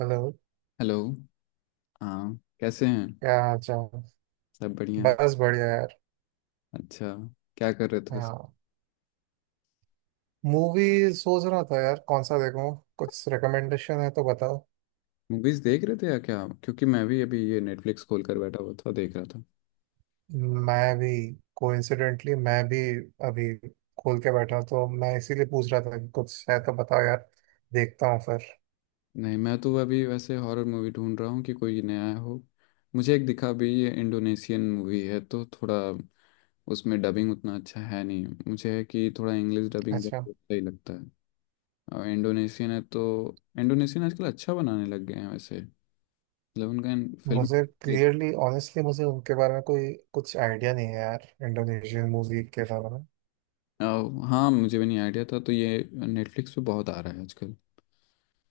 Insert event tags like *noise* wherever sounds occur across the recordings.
Hello. Hello. हाँ कैसे हैं। क्या हाल चाल? सब बढ़िया। बस बढ़िया यार। अच्छा, क्या कर रहे थे। हाँ। मूवी सोच रहा था यार, कौन सा देखूं। कुछ रिकमेंडेशन है तो बताओ। मूवीज देख रहे थे या क्या, क्योंकि मैं भी अभी ये नेटफ्लिक्स खोल कर बैठा हुआ था, देख रहा था। मैं भी। कोइंसिडेंटली मैं भी। अभी खोल के बैठा, तो मैं इसीलिए पूछ रहा था कि कुछ है तो बताओ यार। देखता हूँ फिर। नहीं, मैं तो अभी वैसे हॉरर मूवी ढूंढ रहा हूँ कि कोई नया हो। मुझे एक दिखा भी, ये इंडोनेशियन मूवी है तो थोड़ा, उसमें डबिंग उतना अच्छा है नहीं, मुझे है कि थोड़ा इंग्लिश डबिंग बस अच्छा। सही लगता है। और इंडोनेशियन है तो, इंडोनेशियन आजकल अच्छा बनाने लग गए हैं वैसे। मतलब उनका फिल्म। मुझे क्लियरली, ऑनेस्टली मुझे उनके बारे में कोई कुछ आइडिया नहीं है यार, इंडोनेशियन मूवी के बारे में। अ, हाँ, मुझे भी नहीं आइडिया था, तो ये नेटफ्लिक्स पे बहुत आ रहा है आजकल।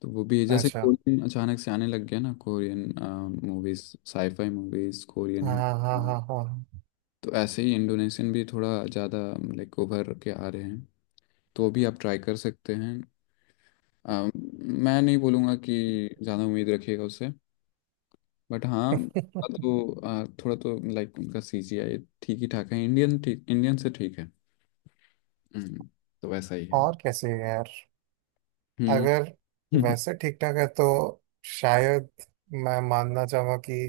तो वो भी है, जैसे अच्छा। कोरियन अचानक से आने लग गया ना, Korean movies, sci fi movies Korean हाँ, हो। हाँ, हाँ, हाँ। तो ऐसे ही इंडोनेशियन भी थोड़ा ज़्यादा लाइक उभर के आ रहे हैं। तो वो भी आप ट्राई कर सकते हैं। मैं नहीं बोलूँगा कि ज़्यादा उम्मीद रखिएगा उससे, बट हाँ। *laughs* तो थोड़ा तो लाइक उनका सीजीआई ठीक ही ठाक है। इंडियन ठीक, इंडियन से ठीक है। हम्म, तो वैसा ही है। और कैसे है यार? हम्म। अगर वैसे *laughs* ठीक ठाक है तो शायद मैं मानना चाहूंगा कि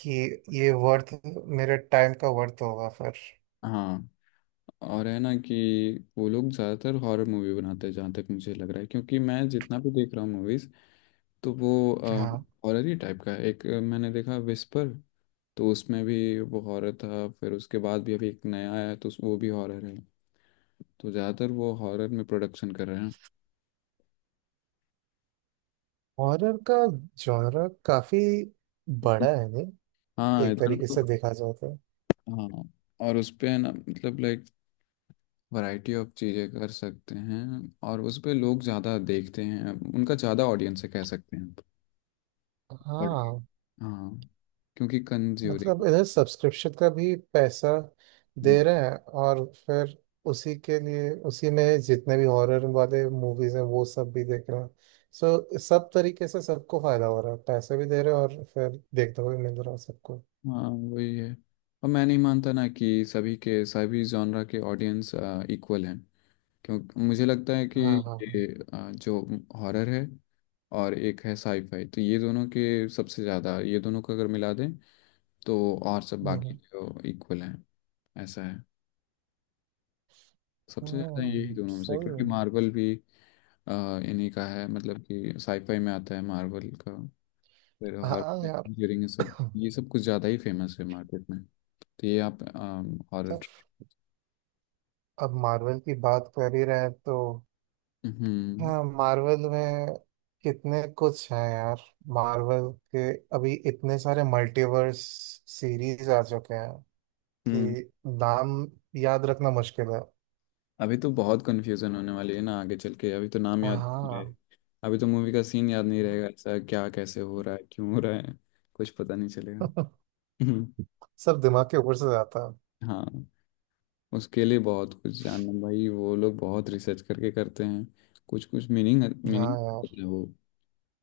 कि ये वर्थ मेरे टाइम का वर्थ होगा फिर। हाँ। और है ना कि वो लोग ज़्यादातर हॉरर मूवी बनाते हैं जहाँ तक मुझे लग रहा है, क्योंकि मैं जितना भी देख रहा हूँ मूवीज़, तो वो हाँ। हॉरर ही टाइप का है। एक मैंने देखा विस्पर, तो उसमें भी वो हॉरर था। फिर उसके बाद भी अभी एक नया आया है, तो वो भी हॉरर है। तो ज़्यादातर वो हॉरर में प्रोडक्शन कर रहे हैं। हॉरर का जॉनर काफी बड़ा है नहीं, हाँ एक इधर तरीके तो। से देखा जाए तो। हाँ। और उस पे है ना, मतलब लाइक वैरायटी ऑफ चीज़ें कर सकते हैं। और उस पे लोग ज़्यादा देखते हैं, उनका ज़्यादा ऑडियंस है कह सकते हैं। हाँ। हाँ, क्योंकि कंज्यूरिंग। मतलब इधर सब्सक्रिप्शन का भी पैसा दे रहे हैं, और फिर उसी के लिए, उसी में जितने भी हॉरर वाले मूवीज हैं वो सब भी देख रहे हैं। सो सब तरीके से सबको फायदा हो रहा है, पैसे भी दे रहे हैं और फिर देखते हुए मिल रहा है सबको। हाँ वही है। और मैं नहीं मानता ना कि सभी के सभी जॉनरा के ऑडियंस इक्वल हैं। क्यों मुझे लगता है कि हाँ, हाँ, ये हाँ। जो हॉरर है और एक है साईफाई, तो ये दोनों के सबसे ज़्यादा, ये दोनों को अगर मिला दें तो, और सब बाकी हम्म, जो इक्वल हैं ऐसा है। सबसे ज़्यादा यही दोनों में से, सही क्योंकि है। मार्वल भी अ, इन्हीं का है, मतलब कि साईफाई में आता है मार्वल का। फिर हाँ हॉरर यार। ड्यूरिंग ये सब, *laughs* ये सब कुछ ज़्यादा ही फेमस है मार्केट में। तो ये आप हॉरर। पर अब मार्वल की बात कर ही रहे हैं तो। हम्म। हाँ, मार्वल में कितने कुछ हैं यार, मार्वल के। अभी इतने सारे मल्टीवर्स सीरीज आ चुके हैं हम्म। कि नाम याद रखना मुश्किल है। अभी तो बहुत कंफ्यूजन होने वाली है ना आगे चल के, अभी तो नाम याद नहीं रहे। हाँ। अभी तो मूवी का सीन याद नहीं रहेगा, ऐसा क्या कैसे हो रहा है क्यों हो रहा है, कुछ पता नहीं चलेगा। *laughs* हम्म। सब दिमाग के ऊपर से जाता है। हाँ, उसके लिए बहुत कुछ जानना भाई, वो लोग बहुत रिसर्च करके करते हैं। कुछ कुछ मीनिंग हाँ मीनिंग यार। वो,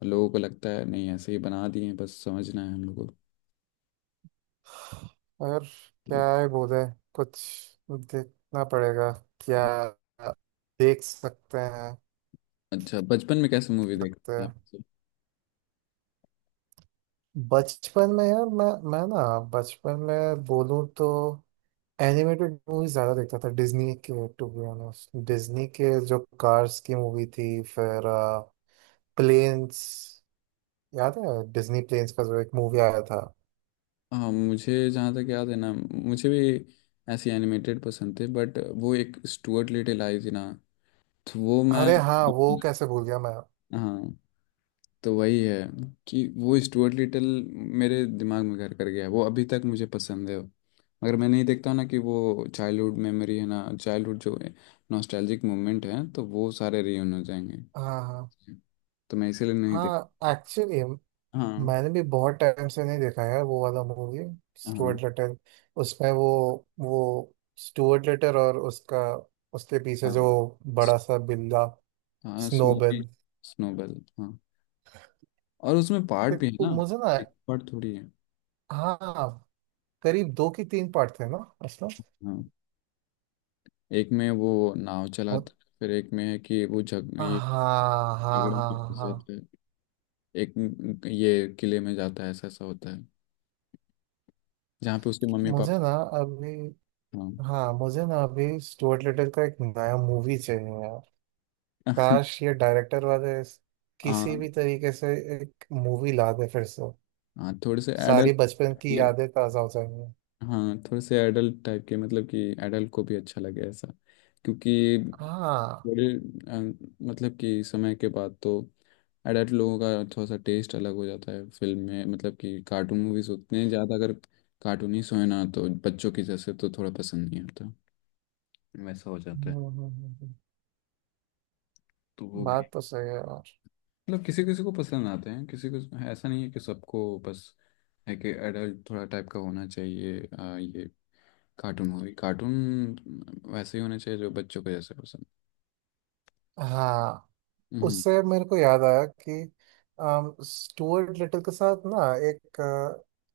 लोगों को लगता है नहीं ऐसे ही बना दिए हैं, बस समझना है हम लोगों और को। क्या है, बोले, कुछ देखना पड़ेगा, क्या देख सकते हैं। अच्छा, बचपन में कैसे मूवी देखते तो थे आप। बचपन में यार, मैं ना, बचपन में बोलूँ तो एनिमेटेड मूवीज ज्यादा देखता था डिज्नी के। टू बी ऑनेस्ट, डिज्नी के जो कार्स की मूवी थी, फिर प्लेन्स। याद है? डिज्नी प्लेन्स का जो एक मूवी आया था। हाँ, मुझे जहाँ तक याद है ना, मुझे भी ऐसी एनिमेटेड पसंद थे, बट वो एक स्टुअर्ट लिटिल आई थी ना, तो वो मैं। अरे हाँ, वो कैसे भूल गया मैं। हाँ, तो वही है कि वो स्टुअर्ट लिटिल मेरे दिमाग में घर कर गया है, वो अभी तक मुझे पसंद है। मगर मैं नहीं देखता हूँ ना कि वो चाइल्डहुड मेमोरी है ना, चाइल्डहुड जो नॉस्टैल्जिक मोमेंट है, तो वो सारे रियून हो जाएंगे। हाँ, हाँ, तो मैं इसीलिए नहीं देख। हाँ एक्चुअली हाँ। मैंने भी बहुत टाइम से नहीं देखा है वो वाला मूवी, हाँ। Stuart little. उसमें वो स्टुअर्ट लिटिल और उसका, उसके पीछे हाँ जो बड़ा सा बिल्ला, हाँ। स्नोबी। स्नोबेड। स्नोबेल। हाँ। और उसमें पार्ट भी है ना, मुझे ना। एक पार्ट थोड़ी है। हाँ, करीब 2 की 3 पार्ट थे ना, असलम। हाँ। एक में वो नाव चलाता बहुत। है, फिर एक में है कि वो झग हाँ, ये हाँ, झगड़े हाँ, में फंस हाँ। जाता है। ये किले में जाता है, ऐसा ऐसा होता है, जहाँ पे उसके मम्मी पापा। मुझे ना अभी। हाँ। हाँ, मुझे ना अभी स्टुअर्ट लिटिल का एक नया मूवी चाहिए यार। *laughs* काश ये डायरेक्टर वाले किसी हाँ। भी तरीके से एक मूवी ला दे फिर से। हाँ, थोड़े से सारी एडल्ट। बचपन की यादें ताजा हो जाएंगी। हाँ, थोड़े से एडल्ट टाइप के, मतलब कि एडल्ट को भी अच्छा लगे ऐसा। क्योंकि हाँ। बड़े अ, मतलब कि समय के बाद तो एडल्ट लोगों का थोड़ा सा टेस्ट अलग हो जाता है फिल्म में, मतलब कि कार्टून मूवीज उतने ज़्यादा अगर कार्टूनी सो है ना, तो बच्चों की जैसे तो थोड़ा पसंद नहीं आता, वैसा हो जाता हम्म, है। हम्म, हम्म, हम्म। तो वो भी, बात तो सही है यार। मतलब किसी किसी को पसंद आते हैं किसी को, ऐसा नहीं है कि सबको बस है कि एडल्ट थोड़ा टाइप का होना चाहिए। ये कार्टून मूवी, कार्टून वैसे ही होना चाहिए जो बच्चों को जैसे पसंद। हाँ। हम्म। उससे मेरे को याद आया कि स्टुअर्ट लिटिल के साथ ना एक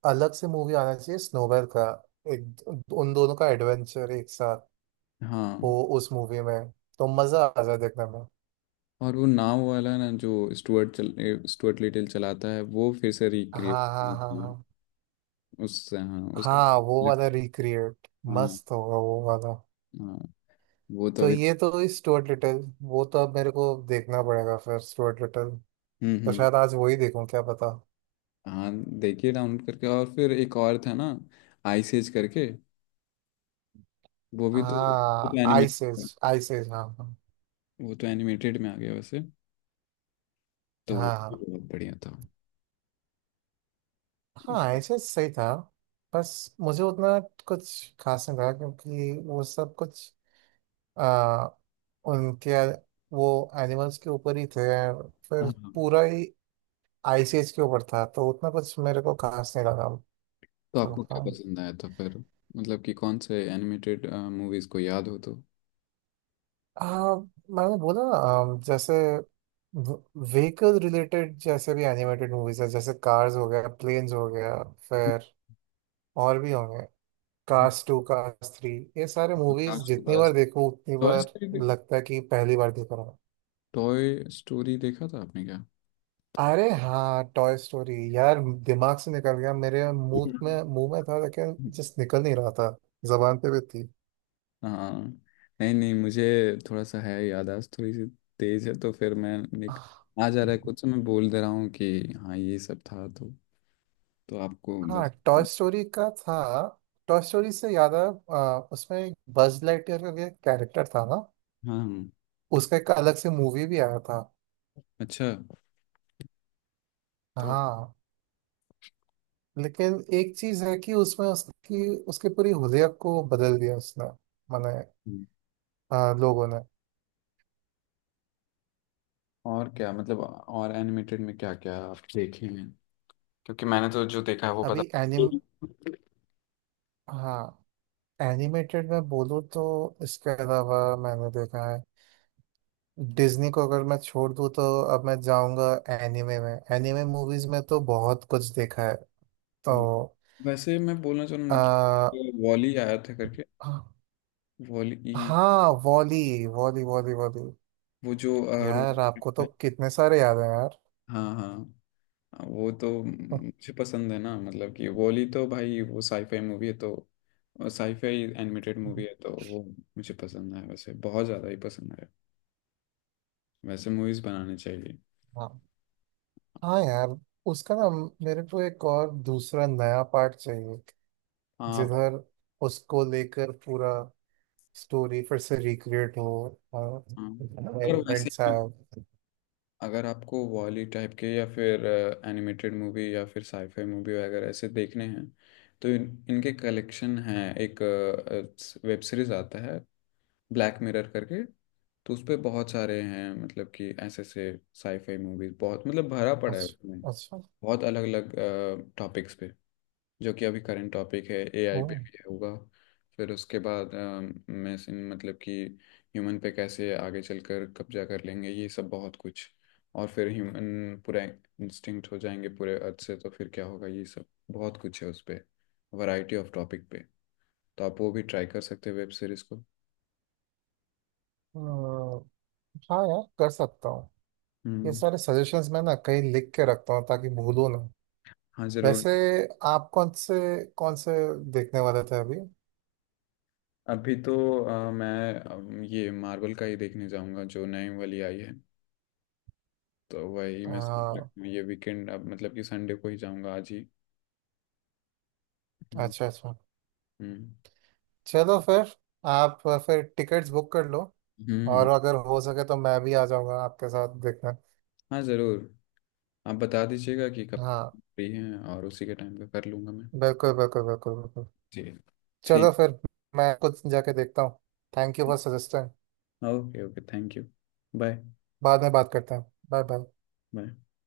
अलग से मूवी आना चाहिए, स्नोबेल का। एक, उन दोनों का एडवेंचर एक साथ हाँ। हो उस मूवी में, तो मजा आ जाए देखने में। और वो नाव वाला ना जो स्टुअर्ट स्टुअर्ट लिटिल चलाता है, वो फिर से रिक्रिएट हाँ, हाँ, हाँ, किए हाँ। उससे। हाँ उसका। हाँ, वो वाला रिक्रिएट हाँ। मस्त होगा वो वाला। हाँ वो तो तो अभी। ये तो इस स्टुअर्ट लिटिल, वो तो अब मेरे को देखना पड़ेगा फिर स्टुअर्ट लिटिल। हम्म। तो हम्म। शायद आज वही देखूं, क्या पता। हाँ, देखिए डाउनलोड करके। और फिर एक और था ना, आइस एज करके, वो भी तो, तो हाँ, एनिमेट आइसेज, आइसेज। हाँ, वो तो एनिमेटेड में आ गया वैसे, तो वो हाँ, भी हाँ बहुत बढ़िया था। हाँ ऐसे सही था। बस मुझे उतना कुछ खास नहीं लगा क्योंकि वो सब कुछ आ, उनके, वो, एनिमल्स के ऊपर ही थे, फिर हाँ हाँ। पूरा ही आईसीएच के ऊपर था तो उतना कुछ मेरे को खास नहीं लगा। तो तो आपको क्या हाँ। पसंद आया था फिर, मतलब कि कौन से एनिमेटेड मूवीज को याद हो तो। आ, मैंने बोला ना, जैसे व्हीकल रिलेटेड जैसे भी एनिमेटेड मूवीज है, जैसे कार्स हो गया, प्लेन्स हो गया, फिर और भी होंगे। हाँ। Cast 2, cast 3। ये सारे मूवीज आकाश टू जितनी बार पास, देखो उतनी टॉय बार स्टोरी, लगता है कि पहली बार देख रहा हूँ। टॉय स्टोरी देखा था आपने क्या। अरे हाँ, टॉय स्टोरी यार, दिमाग से निकल गया। मेरे *laughs* मुंह हम्म। में मुंह में था लेकिन जस्ट निकल नहीं रहा था। जबान पे भी थी। हाँ। नहीं नहीं, मुझे थोड़ा सा है, याददाश्त थोड़ी सी तेज है, तो फिर मैं निक, आ जा रहा है कुछ, मैं बोल दे रहा हूँ कि हाँ ये सब था, तो आपको हाँ, टॉय स्टोरी का था, टॉय स्टोरी से याद आया। उसमें एक बज लाइटयर का कैरेक्टर था ना। हाँ हाँ, उसका एक अलग से मूवी भी आया था। अच्छा। तो हाँ, लेकिन एक चीज है कि उसमें उसकी उसकी पूरी हुलिया को बदल दिया उसने, मैंने हम्म, लोगों ने। और क्या, मतलब और एनिमेटेड में क्या क्या आप देखे हैं, क्योंकि मैंने तो जो देखा है वो पता। अभी एनिम *laughs* हाँ, एनिमेटेड में बोलूँ तो इसके अलावा मैंने देखा है। डिज्नी को अगर मैं छोड़ दूँ तो अब मैं जाऊँगा एनिमे में, एनिमे मूवीज में तो बहुत कुछ देखा है। तो हाँ, वैसे मैं बोलना चाह रहा हूँ ना आ, कि वॉली आया था करके, वॉली, हाँ, वॉली वॉली वो जो यार, आपको तो कितने सारे याद हैं यार। हाँ हाँ हाँ, वो तो मुझे पसंद है ना, मतलब कि वॉली तो भाई, वो साईफाई मूवी है तो, साईफाई एनिमेटेड मूवी है, तो वो मुझे पसंद है, वैसे बहुत ज़्यादा ही पसंद है। वैसे मूवीज़ बनाने चाहिए। हाँ, हाँ यार, उसका ना, मेरे को एक और दूसरा नया पार्ट चाहिए, हाँ आप। जिधर उसको लेकर पूरा स्टोरी फिर से रिक्रिएट हो और हाँ, अगर वैसे एलिमेंट्स ही, आए। अगर आपको वॉली टाइप के या फिर एनिमेटेड मूवी या फिर साईफाई मूवी वगैरह ऐसे देखने हैं, तो इनके कलेक्शन हैं। एक वेब सीरीज आता है ब्लैक मिरर करके, तो उस पे बहुत सारे हैं, मतलब कि ऐसे ऐसे साईफाई मूवीज, बहुत मतलब भरा पड़ा है उसमें। अच्छा, अच्छा। बहुत अलग अलग टॉपिक्स पे, जो कि अभी करंट टॉपिक है एआई पे ओ, भी होगा। फिर उसके बाद मशीन, मतलब कि ह्यूमन पे कैसे आगे चलकर कब्जा कर लेंगे ये सब, बहुत कुछ। और फिर ह्यूमन पूरा इंस्टिंक्ट हो जाएंगे पूरे अर्थ से, तो फिर क्या होगा ये सब, बहुत कुछ है उस पे। वैरायटी ऑफ टॉपिक पे, तो आप वो भी ट्राई कर सकते हैं वेब सीरीज को। अ, हाँ यार कर सकता हूँ। ये हम्म। सारे सजेशंस मैं ना कहीं लिख के रखता हूँ ताकि भूलो ना। हाँ ज़रूर। वैसे आप कौन से देखने वाले थे अभी? अभी तो मैं ये मार्वल का ही देखने जाऊंगा जो नई वाली आई है। तो वही मैं सोच रहा अ, हूँ, ये वीकेंड, अब मतलब कि संडे को ही जाऊंगा, आज ही। हम्म। अच्छा, अच्छा। हम्म। चलो फिर, आप फिर टिकट्स बुक कर लो, हम्म। और अगर हो सके तो मैं भी आ जाऊँगा आपके साथ देखने। हाँ ज़रूर। आप बता दीजिएगा कि कब हाँ, फ्री हैं, और उसी के टाइम पे कर लूँगा मैं। बिल्कुल, बिल्कुल, बिल्कुल, बिल्कुल। जी। चलो ठीक। फिर, मैं कुछ जाके देखता हूँ। Thank you for suggesting. Okay okay, thank you. Bye. बाद में बात करते हैं। Bye, bye. बाय।